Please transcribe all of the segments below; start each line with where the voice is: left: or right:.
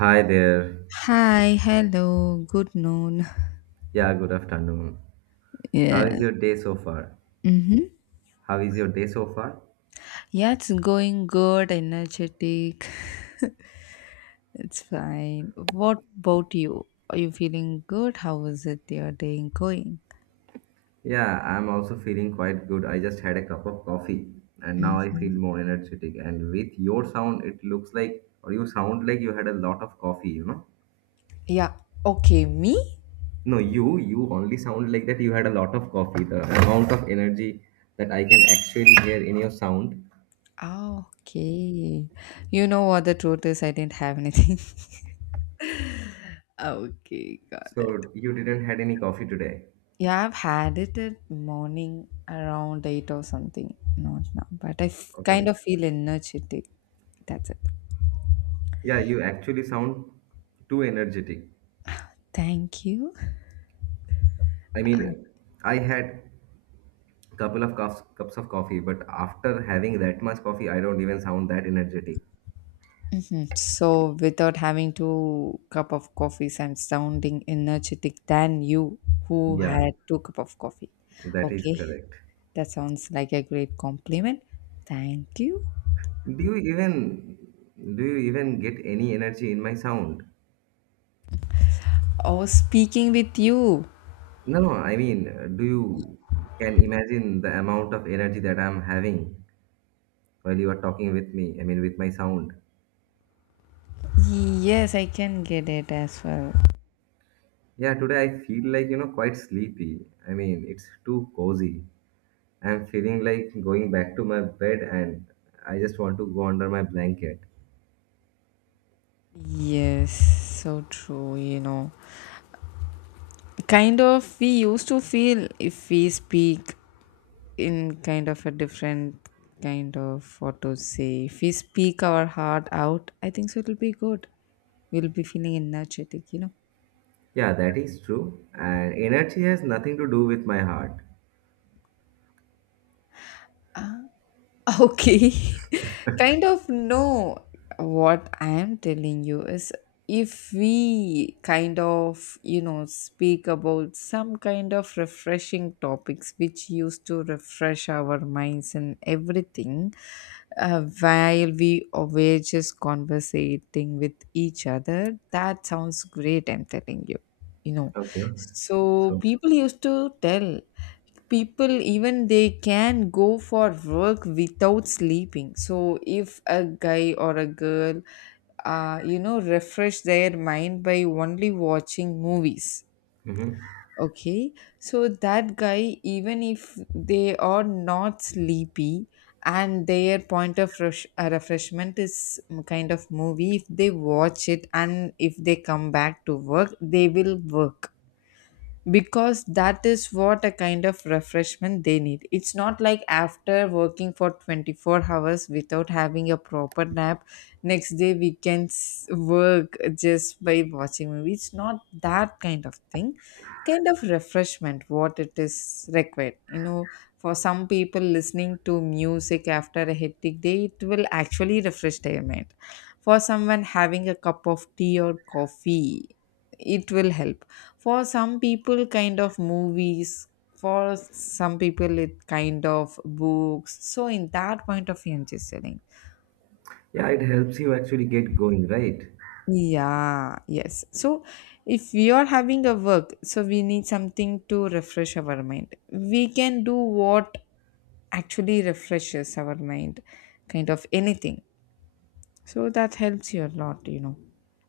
right: Hi there.
left: Hi, hello, good noon.
right: Yeah, good afternoon. How
left: Yeah.
right: is your day so far?
left: Mm-hmm.
right: How is your day so far?
left: Yeah, it's going good, energetic. It's fine. What about you? Are you feeling good? How is it your day going?
right: Yeah, I'm also feeling quite good. I just had a cup of coffee and now I feel
left: Hmm.
right: more energetic. And with your sound, it looks like, or you sound like you had a lot of coffee, you know?
left: Yeah. Okay, me?
right: No, you only sound like that you had a lot of coffee. The amount of energy that I can actually hear in your sound.
left: Ah, okay. You know what the truth is? I didn't have anything. Okay, got it.
right: So you didn't had any coffee today.
left: Yeah, I've had it at morning around eight or something. Not now, but
right: Okay.
left: kind of feel energetic. That's it.
right: Yeah, you actually sound too energetic.
left: Thank you.
right: I mean, I had couple of cups of coffee, but after having that much coffee, I don't even sound that energetic.
left: Mhm. So, without having two cup of coffees, I'm sounding energetic than you who
right: Yeah,
left: had two cup of coffee.
right: that is
left: Okay,
right: correct.
left: that sounds like a great compliment. Thank you.
right: Do you even do you even get any energy in my sound?
left: Oh, speaking with you.
right: No, no, I mean, do you can imagine the amount of energy that I'm having while you are talking with me? I mean, with my sound.
left: Yes, I can get it as well.
right: Yeah, today I feel like, you know, quite sleepy. I mean, it's too cozy. I'm feeling like going back to my bed and I just want to go under my blanket.
left: Yes, so true. Kind of, we used to feel if we speak in kind of a different kind of, what to say, if we speak our heart out, I think so it'll be good. We'll be feeling energetic.
right: Yeah, that is true. And energy has nothing to do with my heart.
left: Okay. Kind of no. What I am telling you is, if we kind of, speak about some kind of refreshing topics which used to refresh our minds and everything, while we were just conversating with each other, that sounds great, I'm telling you. You know,
right: Okay.
left: so
right: So,
left: people used to tell people even they can go for work without sleeping. So if a guy or a girl, refresh their mind by only watching movies,
right: mhm,
left: okay, so that guy, even if they are not sleepy and their point of refreshment is kind of movie, if they watch it and if they come back to work, they will work, because that is what a kind of refreshment they need. It's not like after working for 24 hours without having a proper nap, next day we can work just by watching movie. It's not that kind of thing. Kind of refreshment what it is required. For some people, listening to music after a hectic day, it will actually refresh their mind. For someone having a cup of tea or coffee, it will help. For some people, kind of movies. For some people, it kind of books. So in that point of view, I'm just telling.
right: yeah, it helps you actually get going, right?
left: Yeah, yes. So if we are having a work, so we need something to refresh our mind. We can do what actually refreshes our mind, kind of anything. So that helps you a lot.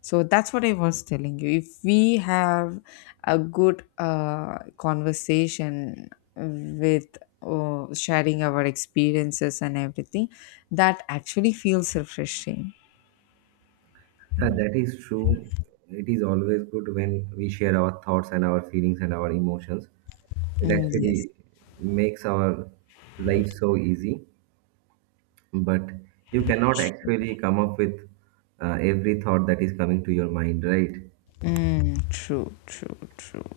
left: So that's what I was telling you. If we have a good conversation with sharing our experiences and everything, that actually feels refreshing.
right: Yeah, that is true. It is always good when we share our thoughts and our feelings and our emotions. It
left: Mm, yes.
right: actually makes our life so easy, but you cannot actually come up with every thought that is coming to your mind, right?
left: Mm, true, true, true.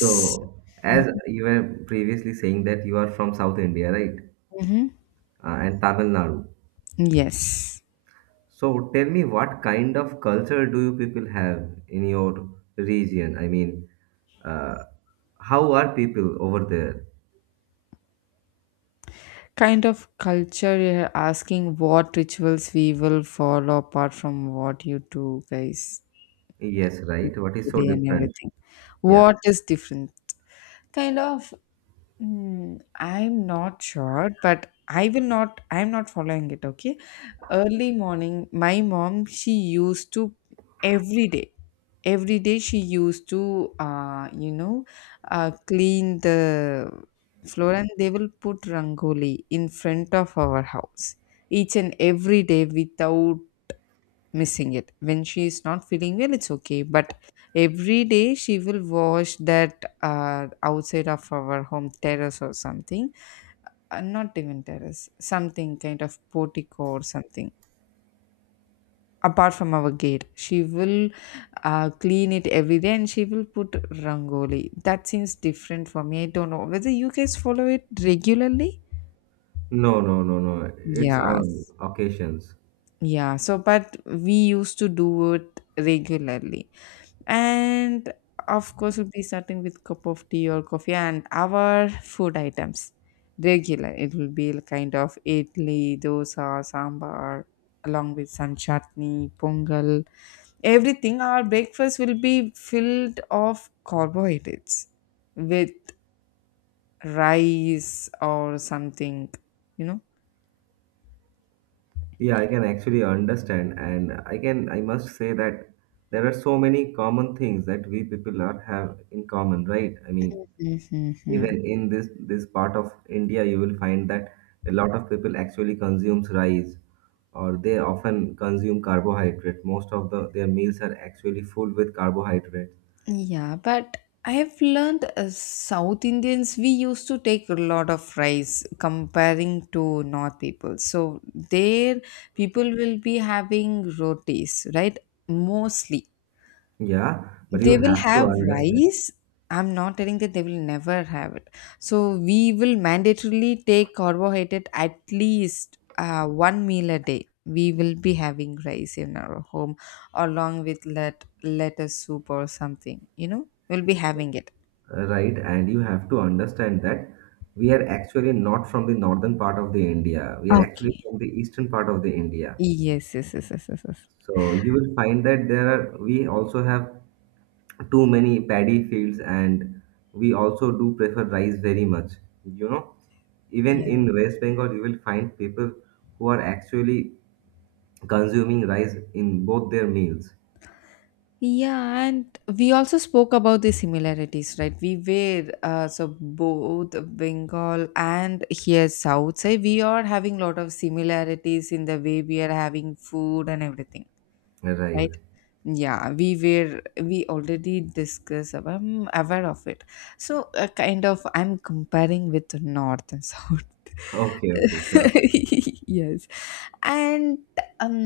right: So, as you were previously saying that you are from South India, right?
left: Mm-hmm.
right: And Tamil Nadu.
left: Yes.
right: So, tell me what kind of culture do you people have in your region? I mean, uh, how are people over there?
left: Kind of culture you're asking, what rituals we will follow apart from what you do, guys.
right: Yes, right? What is so
left: Today and
right: different?
left: everything.
right: Yeah.
left: What is different? Kind of, I'm not sure, but I'm not following it, okay? Early morning, my mom, she used to every day, every day she used to, clean the floor, and they will put rangoli in front of our house each and every day without missing it. When she is not feeling well, it's okay, but every day she will wash that, outside of our home terrace or something. Not even terrace, something kind of portico or something. Apart from our gate, she will clean it every day, and she will put rangoli. That seems different for me. I don't know whether you guys follow it regularly.
right: No, no, no, no. It's on
left: Yes.
right: occasions.
left: Yeah, so but we used to do it regularly. And of course, we'll be starting with cup of tea or coffee, and our food items regular, it will be kind of idli dosa sambar, along with some chutney pongal. Everything, our breakfast will be filled of carbohydrates with rice or something, you know.
right: Yeah, I can actually understand, and I can, I must say that there are so many common things that we people are have in common, right? I mean,
left: Mhm.
right: even in this part of India, you will find that a lot of people actually consumes rice, or they often consume carbohydrate. Most of their meals are actually full with carbohydrate.
left: Yeah, but I have learned, South Indians, we used to take a lot of rice comparing to North people. So there, people will be having rotis, right? Mostly.
right: Yeah, but you
left: They will
right: have to
left: have
right: understand,
left: rice. I'm not telling that they will never have it. So we will mandatorily take carbohydrate at least one meal a day. We will be having rice in our home, along with lettuce soup or something. You know, we'll be having it.
right: right? And you have to understand that we are actually not from the northern part of the India. We are actually
left: Okay.
right: from the eastern part of the India.
left: Yes, yes, yes, yes, yes, yes.
right: So you will find that there are, we also have too many paddy fields and we also do prefer rice very much, you know, even
left: Yeah.
right: in West Bengal you will find people who are actually consuming rice in both their meals,
left: Yeah, and we also spoke about the similarities, right? We were, so both Bengal and here South side, we are having lot of similarities in the way we are having food and everything,
right: right?
left: right? Yeah, we already discussed about, I'm aware of it. So kind of I'm comparing with north and south.
right: Okay, okay, sure.
left: Yes. And um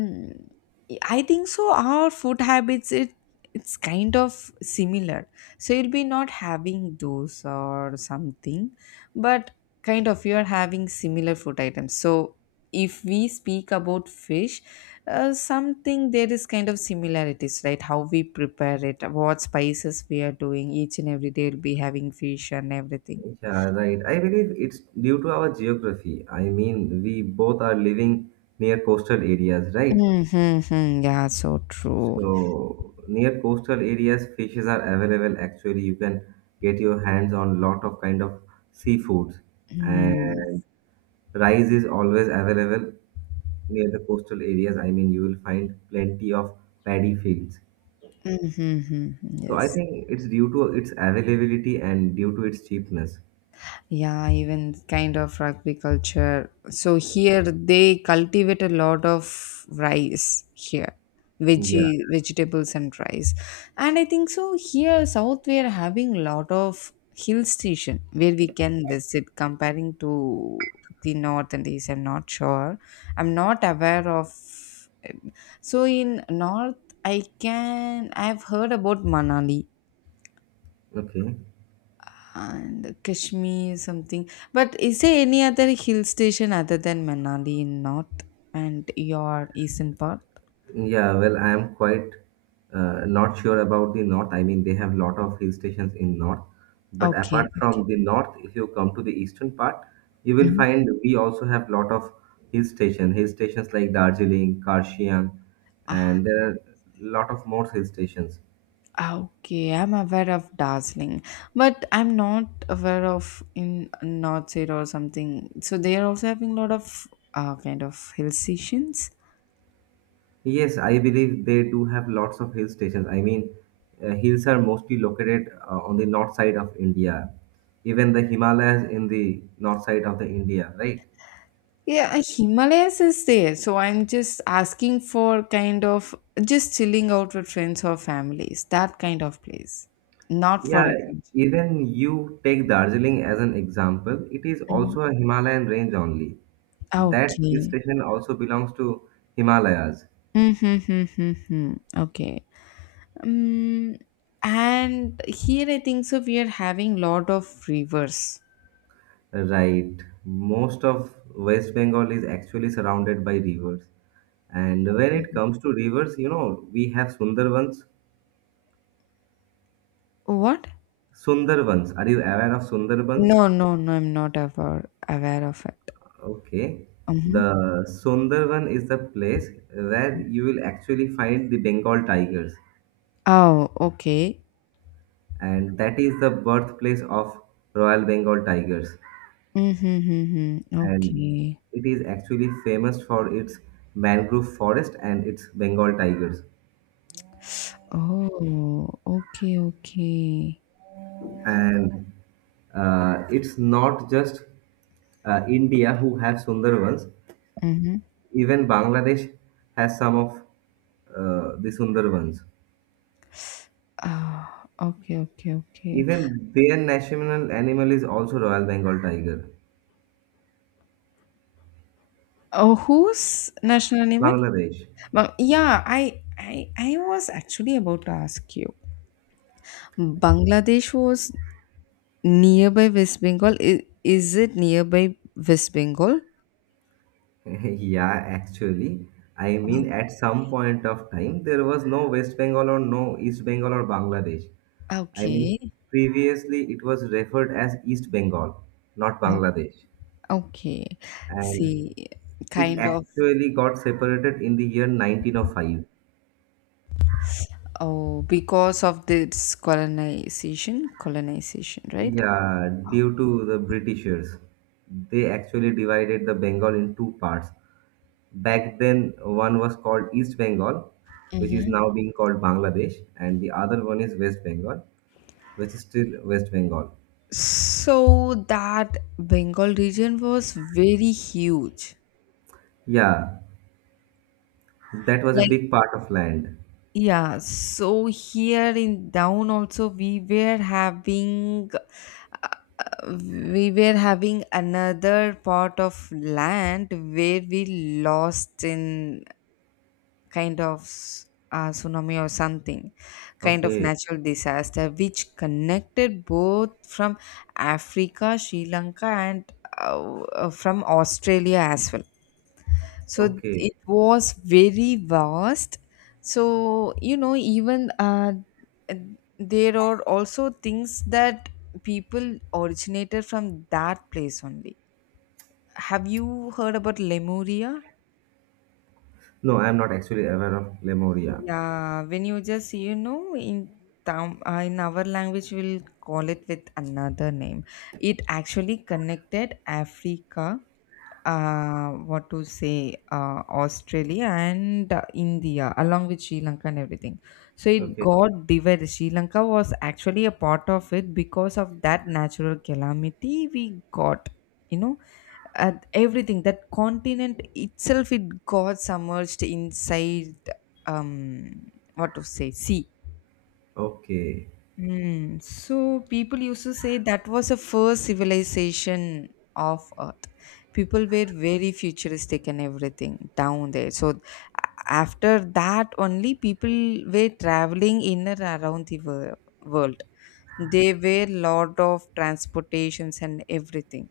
left: I think so our food habits, it's kind of similar. So you'll be not having those or something, but kind of you're having similar food items. So if we speak about fish, something, there is kind of similarities, right? How we prepare it, what spices we are doing each and every day. Will be having fish and everything.
right: Yeah, right, I believe it's due to our geography. I mean, we both are living near coastal areas, right?
left: Mm-hmm, yeah, so true.
right: So near coastal areas fishes are available. Actually, you can get your hands on lot of kind of seafoods and rice is always available near the coastal areas. I mean, you will find plenty of paddy fields.
left: Mm-hmm,
right: So I
left: yes.
right: think it's due to its availability and due to its cheapness.
left: Yeah, even kind of rugby culture. So here they cultivate a lot of rice here,
right: Yeah.
left: veggie vegetables and rice. And I think so here South we are having lot of hill station where we can visit comparing to the north and east. I'm not sure. I'm not aware of. So in north, I've heard about Manali
right: Okay.
left: and Kashmir something. But is there any other hill station other than Manali in north and your eastern part?
right: Yeah, well, I am quite not sure about the north. I mean, they have lot of hill stations in north, but
left: Okay.
right: apart from the north, if you come to the eastern part, you will
left: Mhm.
right: find we also have lot of hill station. Hill stations like Darjeeling, Karshiang,
left: Ah,
right: and there are lot of more hill stations.
left: okay, I'm aware of Darjeeling, but I'm not aware of in North Side or something. So they are also having a lot of kind of hill stations.
right: Yes, I believe they do have lots of hill stations. I mean, hills are mostly located on the north side of India. Even the Himalayas in the north side of the India, right?
left: Yeah, Himalayas is there. So I'm just asking for kind of just chilling out with friends or families, that kind of place. Not for
right: Yeah,
left: adventure.
right: even you take Darjeeling as an example, it is
left: Mhm.
right: also a Himalayan range only. That hill
left: Okay.
right: station also belongs to Himalayas.
left: Mm-hmm. Okay. Um, and here I think so we are having lot of rivers.
right: Right. Most of West Bengal is actually surrounded by rivers. And when it comes to rivers, you know, we have Sundarbans.
left: What?
right: Sundarbans. Are you aware of Sundarbans?
left: No, no, no, I'm not aware of it.
right: Okay.
left: Mm-hmm.
right: The Sundarban is the place where you will actually find the Bengal tigers,
left: Oh, okay.
right: and that is the birthplace of Royal Bengal tigers.
left: Mm-hmm. Mm-hmm.
right: And
left: Okay.
right: it is actually famous for its mangrove forest and its Bengal tigers.
left: Oh, okay, okay.
right: And it's not just India who have Sundarbans,
left: Mm-hmm.
right: even Bangladesh has some of the Sundarbans.
left: Ah, okay, okay, okay.
right: Even their national animal is also Royal Bengal tiger,
left: Oh, who's national animal?
right: Bangladesh.
left: Well, yeah, I was actually about to ask you. Bangladesh was nearby West Bengal. Is it nearby West Bengal?
right: Yeah, actually, I
left: Oh,
right: mean, at some point of time, there was no West Bengal or no East Bengal or Bangladesh. I mean,
left: okay.
right: previously it was referred as East Bengal, not
left: O-
right: Bangladesh.
left: Okay.
right: And
left: See,
right: it
left: kind of.
right: actually got separated in the year 1905.
left: Oh, because of this colonization, colonization, right?
right: Yeah, due to the Britishers, they actually divided the Bengal in two parts. Back then, one was called East Bengal, which is
left: Hmm.
right: now being called Bangladesh, and the other one is West Bengal, which is still West Bengal.
left: So that Bengal region was very huge.
right: Yeah, that was a
left: Like.
right: big part of land.
left: Yeah, so here in down also we were having, another part of land where we lost in kind of tsunami or something, kind of
right: Okay,
left: natural disaster, which connected both from Africa, Sri Lanka, and from Australia as well. So
right: okay.
left: it was very vast. So, you know, even there are also things that people originated from that place only. Have you heard about Lemuria?
right: No, I'm not actually aware of Lemuria.
left: Yeah, when you just, you know, in town, in our language, we'll call it with another name. It actually connected Africa, what to say, Australia and India, along with Sri Lanka and everything. So it
right: Okay,
left: got divided. Sri Lanka was actually a part of it because of that natural calamity we got. You know, at everything, that continent itself, it got submerged inside, um what to say, sea.
right: okay,
left: Mm. So people used to say that was the first civilization of Earth. People were very futuristic and everything down there. So after that only people were traveling in and around the world. There were lot of transportations and everything.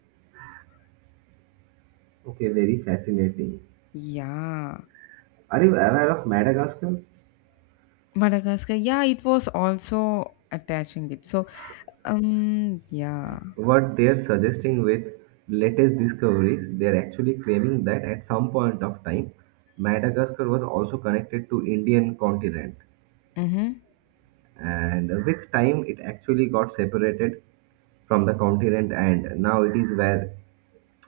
right: okay. Very fascinating.
left: Yeah.
right: Are you aware of Madagascar?
left: Madagascar. Yeah, it was also attaching it. So yeah.
right: What they're suggesting with latest discoveries, they're actually claiming that at some point of time, Madagascar was also connected to Indian continent.
left: Mm-hmm.
right: And with time it actually got separated from the continent and now it is where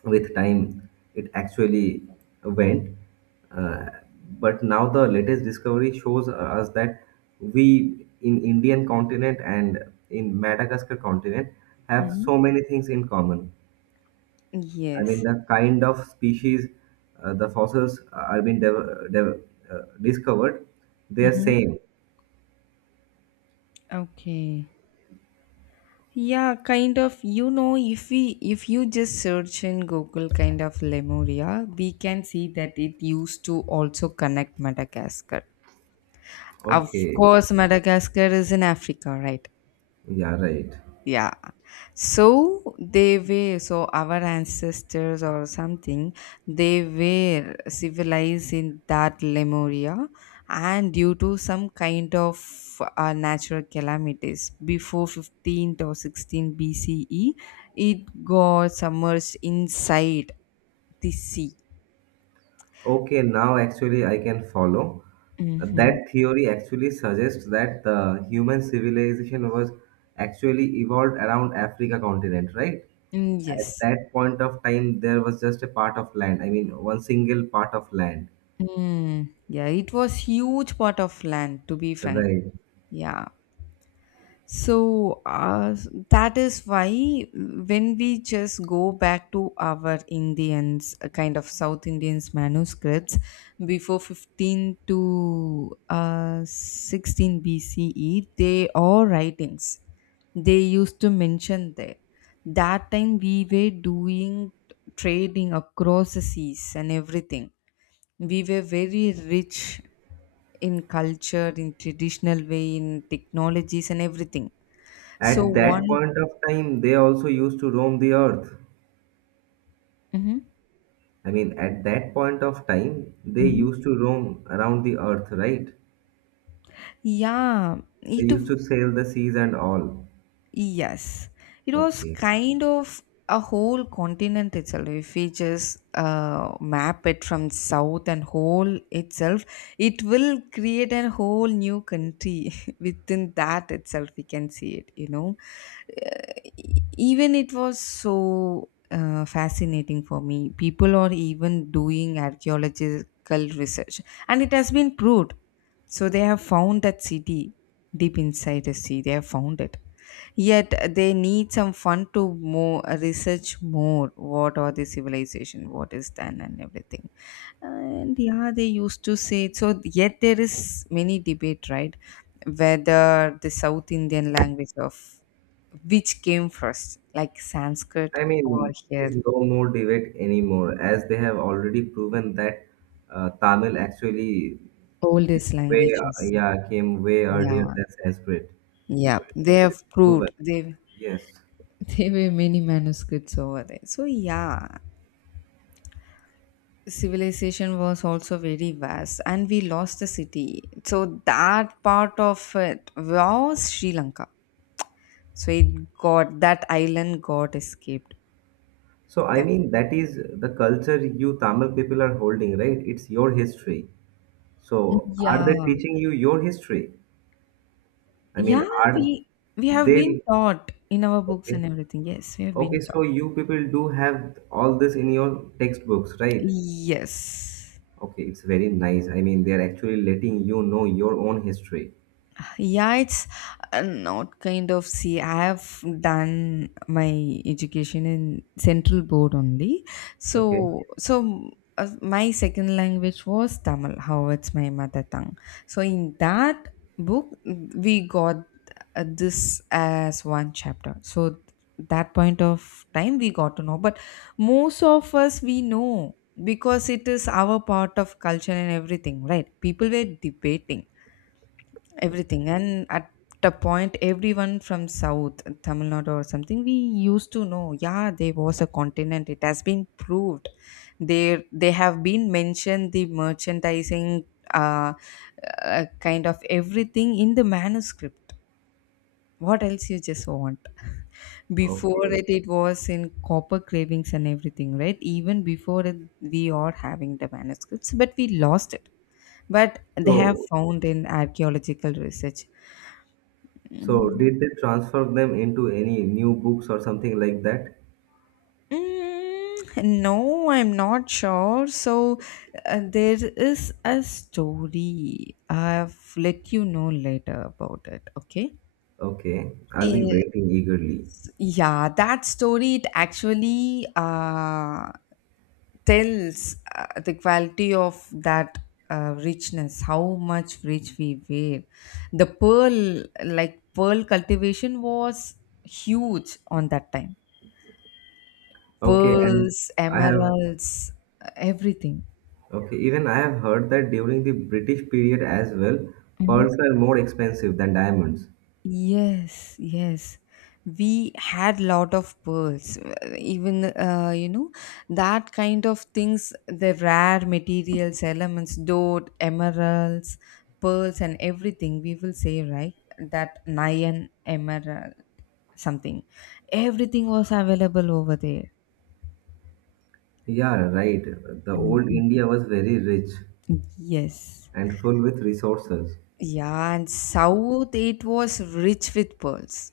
right: with time it actually went, uh, but now the latest discovery shows us that we in Indian continent and in Madagascar continent have
left: Mm-hmm.
right: so many things in common. I mean,
left: Yes.
right: the kind of species, the fossils are being discovered, they are
left: Mm-hmm.
right: same.
left: Okay. Yeah, kind of. You know, if you just search in Google kind of Lemuria, we can see that it used to also connect Madagascar. Of
right: Okay,
left: course, Madagascar is in Africa, right?
right: yeah, right.
left: Yeah. So so our ancestors or something, they were civilized in that Lemuria, and due to some kind of natural calamities before 15th or 16 BCE, it got submerged inside the sea.
right: Okay, now actually I can follow.
left: Mm-hmm.
right: That theory actually suggests that the human civilization was actually evolved around Africa continent, right? At
left: Yes.
right: that point of time, there was just a part of land. I mean, one single part of land,
left: Mm. Yeah, it was huge part of land, to be frank.
right: right?
left: Yeah. So that is why, when we just go back to our Indians, kind of South Indians manuscripts before 15 to 16 BCE, they are writings. They used to mention there. That time we were doing trading across the seas and everything. We were very rich in culture, in traditional way, in technologies and everything. So
right: At that
left: one.
right: point of time, they also used to roam the earth.
left: Hmm.
right: I mean, at that point of time, they
left: Hmm.
right: used to roam around the earth, right?
left: Yeah,
right: They
left: it
right: used
left: w-
right: to sail the seas and all.
left: yes, it was
right: Okay.
left: kind of a whole continent itself. If we just map it from south and whole itself, it will create a whole new country within that itself. We can see it. Uh, Even it was so fascinating for me. People are even doing archaeological research, and it has been proved. So they have found that city deep inside the sea. They have found it. Yet they need some fun to more research more. What are the civilization? What is done and everything? And yeah, they used to say so. Yet there is many debate, right? Whether the South Indian language of which came first, like Sanskrit
right: I
left: or
right: mean, there's
left: here
right: no more debate anymore, as they have already proven that Tamil actually came
left: oldest
right: way,
left: languages.
right: yeah, came way earlier
left: Yeah,
right: than Sanskrit.
left: yeah.
right: So it's
left: They
right: actually
left: have
right: proven.
left: proved they.
right: Yes.
left: There were many manuscripts over there. So, yeah, civilization was also very vast and we lost the city. So, that part of it was Sri Lanka. So, it got that island got escaped.
right: So I
left: That's
right: mean, that is the culture you Tamil people are holding, right? It's your history. So are they
left: yeah,
right: teaching you your history? I mean,
left: yeah,
right: are
left: we we have been
right: they
left: taught in our books
right: okay?
left: and everything. Yes, we have
right: Okay,
left: been taught.
right: so you people do have all this in your textbooks, right?
left: Yes,
right: Okay, it's very nice. I mean, they're actually letting you know your own history.
left: yeah it's not kind of see I have done my education in central board only
right: Okay.
left: so my second language was Tamil how it's my mother tongue, so in that book we got this as one chapter, so that point of time we got to know. But most of us we know, because it is our part of culture and everything, right? People were debating everything, and at the point everyone from south Tamil Nadu or something, we used to know, yeah, there was a continent. It has been proved there. They have been mentioned the merchandising, uh, kind of everything in the manuscript. What else you just want? Before
right: Okay.
left: it was in copper cravings and everything, right? Even before it, we are having the manuscripts but we lost it. But they have
right: So,
left: found in archaeological research.
right: so
left: Mm.
right: did they transfer them into any new books or something like that?
left: Mm, no, I'm not sure. So, there is a story. I've let you know later about it, okay?
right: Okay, I'll be
left: It's,
right: waiting eagerly.
left: yeah, that story, it actually tells the quality of that richness, how much rich we were. The pearl, like pearl cultivation was huge on that time.
right: Okay, and
left: Pearls,
right: I have
left: emeralds, everything.
right: okay, even I have heard that during the British period as well,
left: Mhm.
right: pearls were more expensive than diamonds.
left: Yes, yes. We had lot of pearls. Even you know that kind of things, the rare materials, elements, dote, emeralds, pearls, and everything. We will say right that nyan emerald something. Everything was available over there.
right: Yeah, right. The old
left: Mhm.
right: India was very rich
left: Yes.
right: and full with resources.
left: Yeah, and South it was rich with pearls.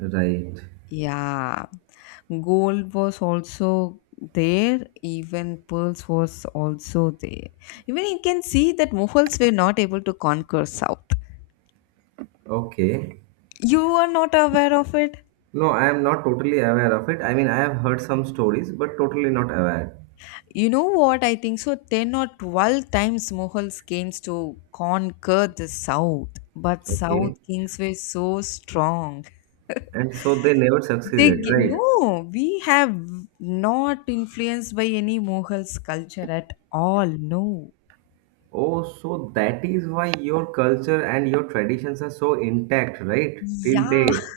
right: Right.
left: Yeah, gold was also there, even pearls was also there. Even you can see that Mughals were not able to conquer South.
right: Okay.
left: You are not aware of it?
right: No, I am not totally aware of it. I mean, I have heard some stories, but totally not aware.
left: You know what? I think so. 10 or 12 times Mughals came to conquer the South, but South
right: Okay.
left: kings were so strong.
right: And so they never succeeded, right?
left: No, we have not influenced by any Mughals culture at all. No.
right: Oh, so that is why your culture and your traditions are so intact, right?
left: Yeah.
right: Till date.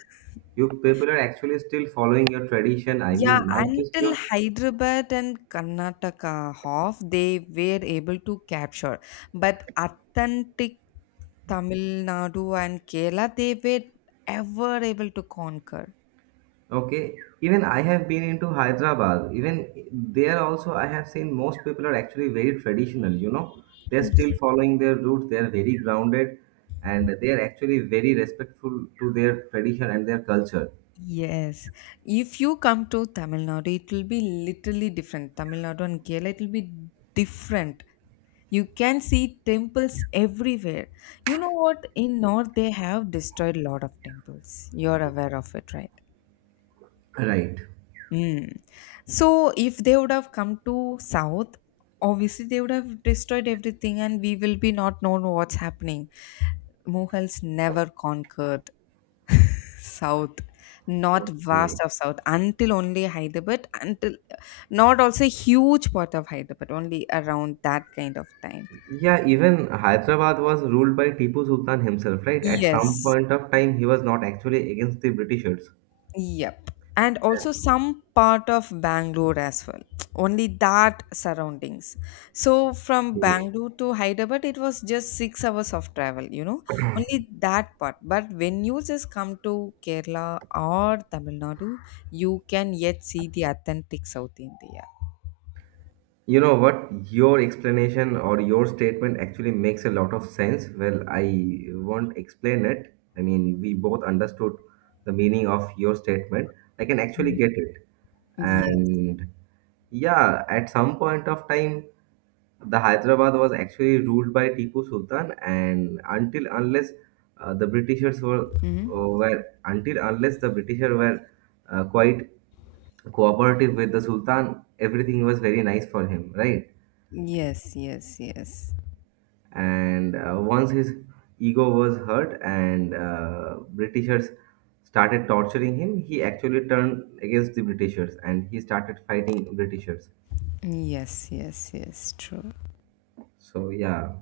right: You people are actually still following your tradition. I
left: Yeah,
right: mean, not just
left: until
right: your
left: Hyderabad and Karnataka half, they were able to capture. But authentic Tamil Nadu and Kerala, they were ever able to conquer.
right: okay, even I have been into Hyderabad. Even there also, I have seen most people are actually very traditional, you know. They're still
left: Ye-
right: following their roots, they're very grounded, and they are actually very respectful to their tradition and their culture.
left: Yes. If you come to Tamil Nadu, it will be literally different. Tamil Nadu and Kerala, it will be different. You can see temples everywhere. You know what? In North, they have destroyed a lot of temples. You're aware of it, right?
right: Right.
left: Mm. So if they would have come to South, obviously they would have destroyed everything and we will be not known what's happening. Mughals never conquered South, not vast
right: Okay.
left: of South, until only Hyderabad, until not also huge part of Hyderabad, only around that kind of time.
right: Yeah, even Hyderabad was ruled by Tipu Sultan himself, right? At some
left: Yes,
right: point of time, he was not actually against the Britishers.
left: yep. And also some part of Bangalore as well. Only that surroundings. So from
right: Okay.
left: Bangalore to Hyderabad, it was just 6 hours of travel, you know, only that part. But when you just come to Kerala or Tamil Nadu, you can yet see the authentic South India.
right: You know what? Your explanation or your statement actually makes a lot of sense. Well, I won't explain it. I mean, we both understood the meaning of your statement. I can actually
left: Mhm.
right: get it.
left: Yes.
right: And yeah, at some point of time, the Hyderabad was actually ruled by Tipu Sultan, and uh, the Britishers were
left: Hmm.
right: until unless the Britishers were quite cooperative with the Sultan. Everything was very nice for him, right?
left: Yes, yes, yes.
right: And once his ego was hurt and Britishers started torturing him, he actually turned against the Britishers and he started fighting Britishers.
left: Yes, yes, yes. True.
right: So yeah,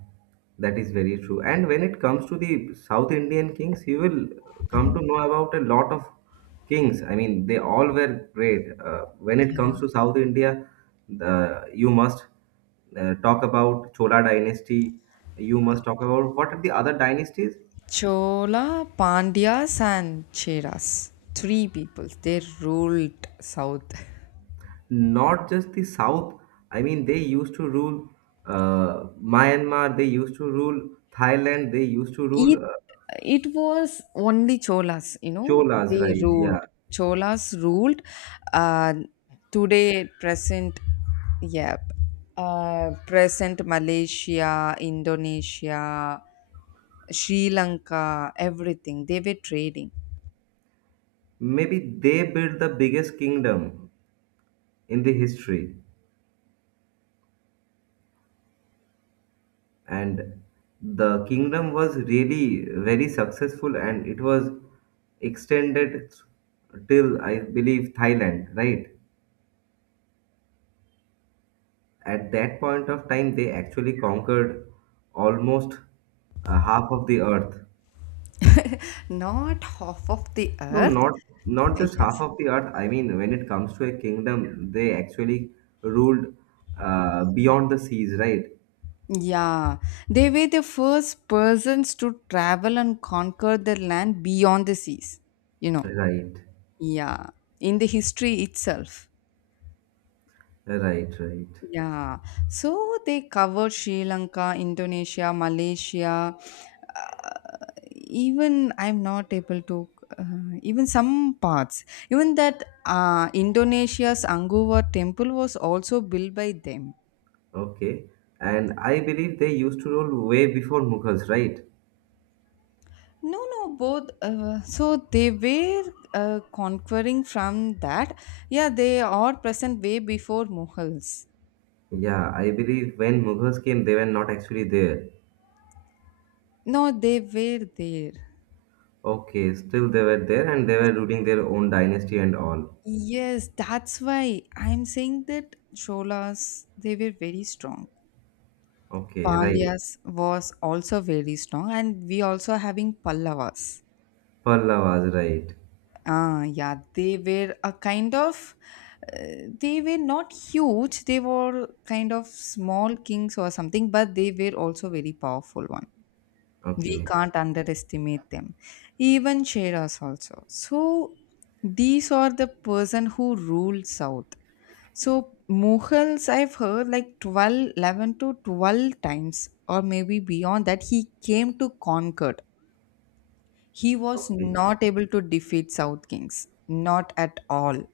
right: that is very true. And when it comes to the South Indian kings, you will come to know about a lot of kings. I mean, they all were great. When it comes to South India, you must talk about Chola dynasty. You must talk about what are the other dynasties?
left: Chola, Pandyas, and Cheras. Three people they ruled south.
right: Not just the South. I mean, they used to rule Myanmar. They used to rule Thailand. They used to
left: It
right: rule,
left: it was only Cholas. You know,
right: Cholas,
left: they
right: right?
left: ruled.
right: Yeah.
left: Cholas ruled. Uh, today, present, yeah, present Malaysia, Indonesia, Sri Lanka, everything. They were trading.
right: Maybe they built the biggest kingdom in the history, and the kingdom was really very successful, and it was extended till I believe Thailand, right? At that point of time, they actually conquered almost half of the earth.
left: Not half of the
right: No,
left: earth.
right: not not just half
left: Yes.
right: of the earth. I mean, when it comes to a kingdom, they actually ruled beyond the seas, right?
left: Yeah, they were the first persons to travel and conquer the land beyond the seas, you know.
right: Right,
left: Yeah, in the history itself.
right: right, right.
left: Yeah, so they covered Sri Lanka, Indonesia, Malaysia, uh, even I'm not able to, even some parts. Even that Indonesia's Angkor Wat temple was also built by them.
right: Okay. And I believe they used to rule way before Mughals, right?
left: No, no, both. So they were conquering from that. Yeah, they are present way before Mughals.
right: Yeah, I believe when Mughals came, they were not actually there.
left: No, they were there.
right: Okay, still they were there and they were ruling their own dynasty and all.
left: Yes, that's why I'm saying that Cholas, they were very strong.
right: Okay, right.
left: Pandyas was also very strong, and we also having Pallavas.
right: Pallavas, right.
left: Ah, yeah, they were a kind of, they were not huge. They were kind of small kings or something, but they were also very powerful one. We
right: Okay.
left: can't underestimate them. Even Sheras also. So these are the person who ruled south. So Mughals, I've heard like 12, 11 to 12 times or maybe beyond that he came to conquer. He was
right: Okay.
left: not able to defeat south kings, not at all.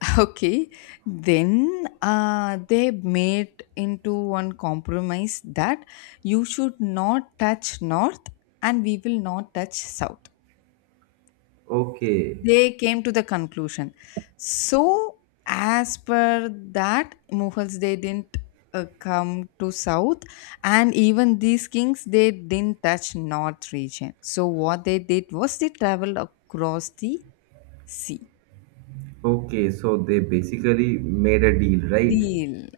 left: Okay, then they made into one compromise that you should not touch north and we will not touch south.
right: Okay.
left: They came to the conclusion. So as per that, Mughals they didn't come to south, and even these kings they didn't touch north region. So what they did was they traveled across the See,
right: Okay, so they basically made a deal, right?
left: deal.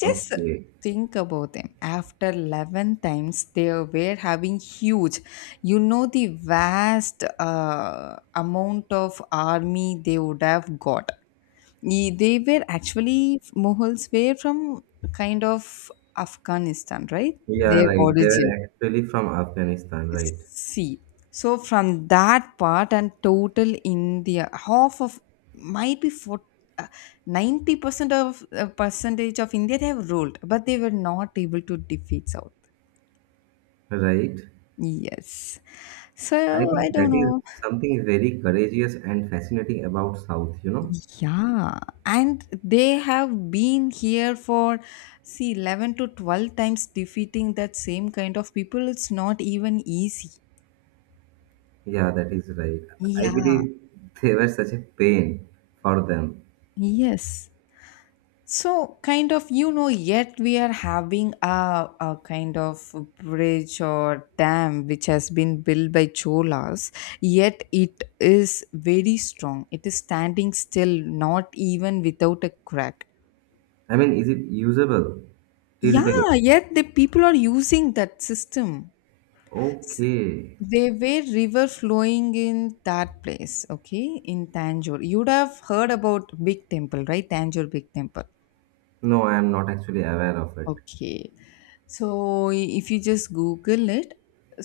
left: Just
right: Okay.
left: think about them. After 11 times, they were having huge, you know, the vast amount of army they would have got. They were actually, Mughals were from kind of Afghanistan, right?
right: Yeah,
left: Their
right: right. They
left: origin.
right: were actually from Afghanistan, right?
left: See, so from that part and total India, half of might be for uh, 90% of percentage of India they have ruled, but they were not able to defeat South.
right: Right.
left: Yes.
right: I
left: So I
right: think
left: don't
right: that is
left: know.
right: something very courageous and fascinating about South, you know?
left: Yeah, and they have been here for see 11 to 12 times defeating that same kind of people. It's not even easy.
right: Yeah, that is right. I
left: Yeah.
right: believe they were such a pain for them.
left: Yes. So, kind of, you know, yet we are having a kind of bridge or dam which has been built by Cholas, yet it is very strong. It is standing still, not even without a crack.
right: I mean, is it usable till date?
left: Yeah, yet the people are using that system. S-
right: Okay.
left: There were river flowing in that place, okay, in Tanjore. You'd have heard about Big Temple, right? Tanjore Big Temple.
right: No, I am not actually aware of it.
left: Okay. So if you just Google it,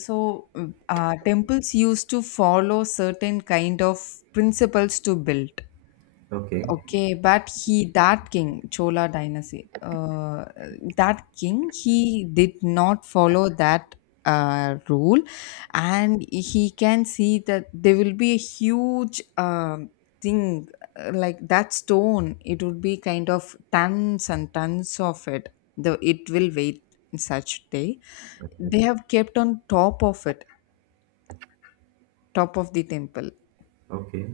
left: so temples used to follow certain kind of principles to build.
right: Okay.
left: Okay, but he that king Chola dynasty that king he did not follow that rule, and he can see that there will be a huge thing like that stone. It would be kind of tons and tons of it. The It will wait in such day.
right: Okay.
left: They have kept on top of it, top of the temple.
right: Okay.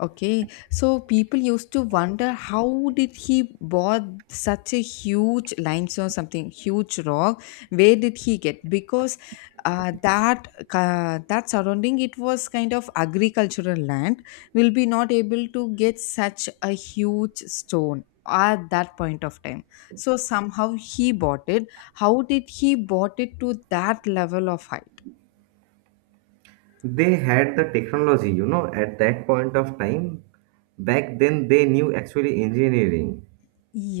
left: Okay, so people used to wonder how did he bought such a huge limestone, something huge rock? Where did he get? Because that that surrounding it was kind of agricultural land. Will be not able to get such a huge stone at that point of time. So somehow he bought it. How did he bought it to that level of height?
right: They had the technology, you know, at that point of time. Back then, they knew actually engineering.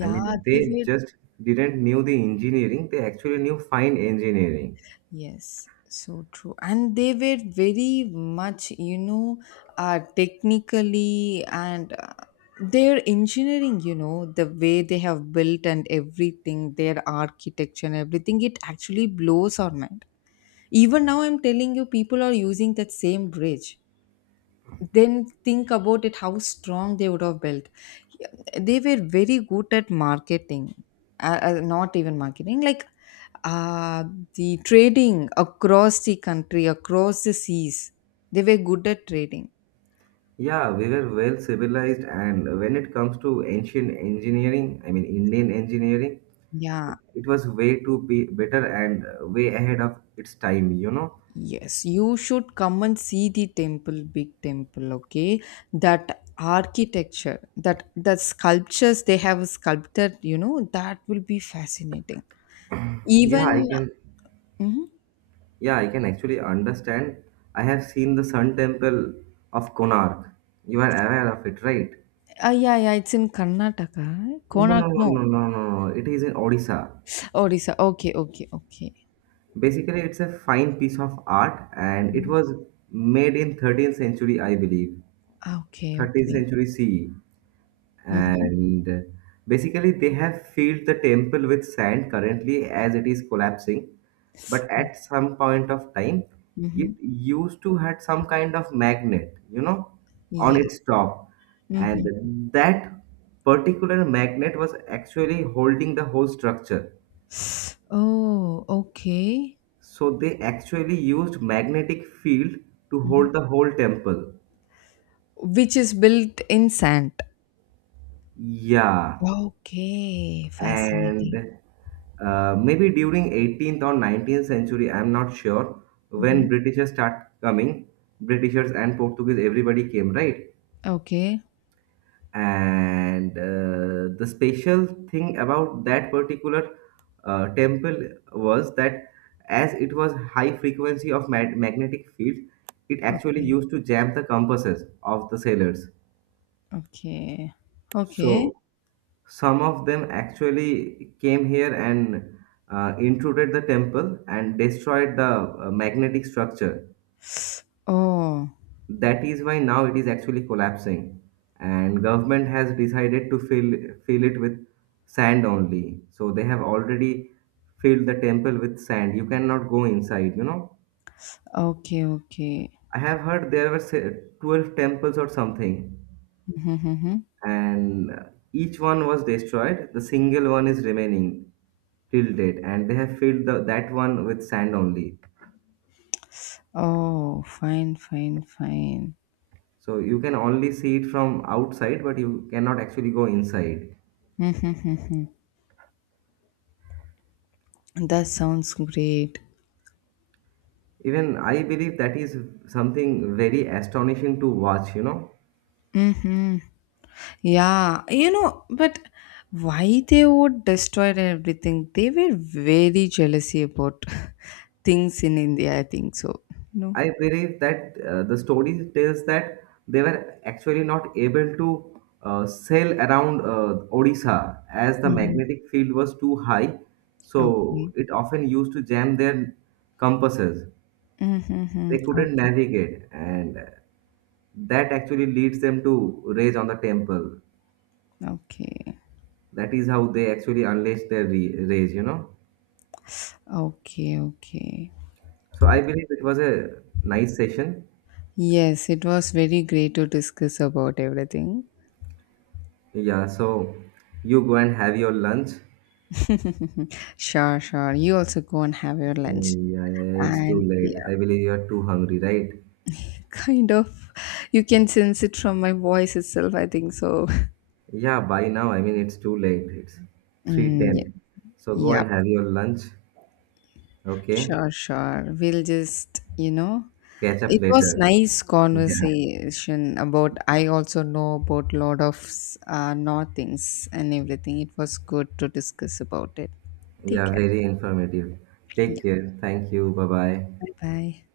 right: I mean,
left: they
right: they
left: were.
right: just didn't knew the engineering. They actually knew fine engineering.
left: Yes, so true. And they were very much, you know, technically and their engineering, you know, the way they have built and everything, their architecture and everything, it actually blows our mind. Even now, I'm telling you, people are using that same bridge. Then think about it, how strong they would have built. They were very good at marketing, not even marketing like, uh, the trading across the country across the seas. They were good at trading.
right: Yeah, we were well civilized, and when it comes to ancient engineering, I mean Indian engineering,
left: Yeah,
right: it was way too be better and way ahead of its time, you know.
left: yes, you should come and see the temple, big temple, okay? That architecture, that, the sculptures they have sculpted, you know, that will be fascinating
right: Yeah, I
left: even.
right: can.
left: Mhm.
right: Yeah, I can actually understand. I have seen the Sun Temple of Konark. You are aware of it, right?
left: Ah, yeah, yeah, it's in Karnataka, right?
right: No,
left: Konak,
right: no, no,
left: no.
right: no, no, no. It is in Odisha.
left: Odisha, okay, okay, okay.
right: Basically, it's a fine piece of art, and it was made in 13th century, I believe,
left: Ah, okay,
right: 13th
left: okay.
right: century CE.
left: Mhm,
right: And basically, they have filled the temple with sand currently as it is collapsing, but at some point of time it
left: mhm.
right: used to had some kind of magnet, you know, on
left: Yes.
right: its top, and
left: Mhm.
right: that particular magnet was actually holding the whole structure.
left: Oh, okay.
right: So they actually used magnetic field to
left: Mhm.
right: hold the whole temple.
left: Which is built in sand.
right: Yeah.
left: Okay,
right: And
left: fascinating.
right: maybe during 18th or 19th century, I'm not sure,
left: Mhm.
right: when britishers start coming. Britishers and portuguese, everybody came, right?
left: Okay,
right: And the special thing about that particular temple was that as it was high frequency of magnetic fields, it actually
left: okay,
right: used to jam the compasses of the sailors.
left: okay, okay.
right: So some of them actually came here and intruded the temple and destroyed the magnetic structure.
left: Oh,
right: That is why now it is actually collapsing, and government has decided to fill it with sand only. So they have already filled the temple with sand. You cannot go inside. You know,
left: okay, okay.
right: I have heard there were 12 temples or something,
left: Mhm.
right: and each one was destroyed. The single one is remaining till date, and they have filled that one with sand only.
left: Oh, fine, fine, fine.
right: So you can only see it from outside, but you cannot actually go inside.
left: Mhm. That sounds great.
right: Even I believe that is something very astonishing to watch, you know.
left: Mhm. Yeah, you know, but why they would destroy everything? They were very jealousy about things in India, I think so. No.
right: I believe that the story tells that they were actually not able to sail around Odisha as the
left: Hmm.
right: magnetic field was too high. So
left: Okay.
right: it often used to jam their compasses.
left: Mm-hmm.
right: They couldn't
left: Okay.
right: navigate, and that actually leads them to rage on the temple.
left: Okay.
right: That is how they actually unleash their rage, you know.
left: Okay. Okay.
right: So I believe it was a nice session.
left: Yes, it was very great to discuss about everything.
right: Yeah, so you go and have your lunch.
left: Sure, sure. You also go and have your lunch.
right: Yeah, yeah, yeah, it's too
left: And
right: late.
left: yeah,
right: I believe you are too hungry, right?
left: kind of, you can sense it from my voice itself, I think so.
right: Yeah, by now, I mean it's too late. It's
left: Mm, yeah.
right: 3:10. So go
left: Yeah.
right: and have your lunch, okay?
left: Sure, sure. We'll just, you know,
right: Catch up
left: it was
right: later.
left: nice
right: Yeah.
left: conversation about. I also know about lot of no things and everything. It was good to discuss about it. Take
right: Yeah,
left: care.
right: very informative.
left: Yeah.
right: Take care. Thank you. Bye-bye.
left: Bye bye.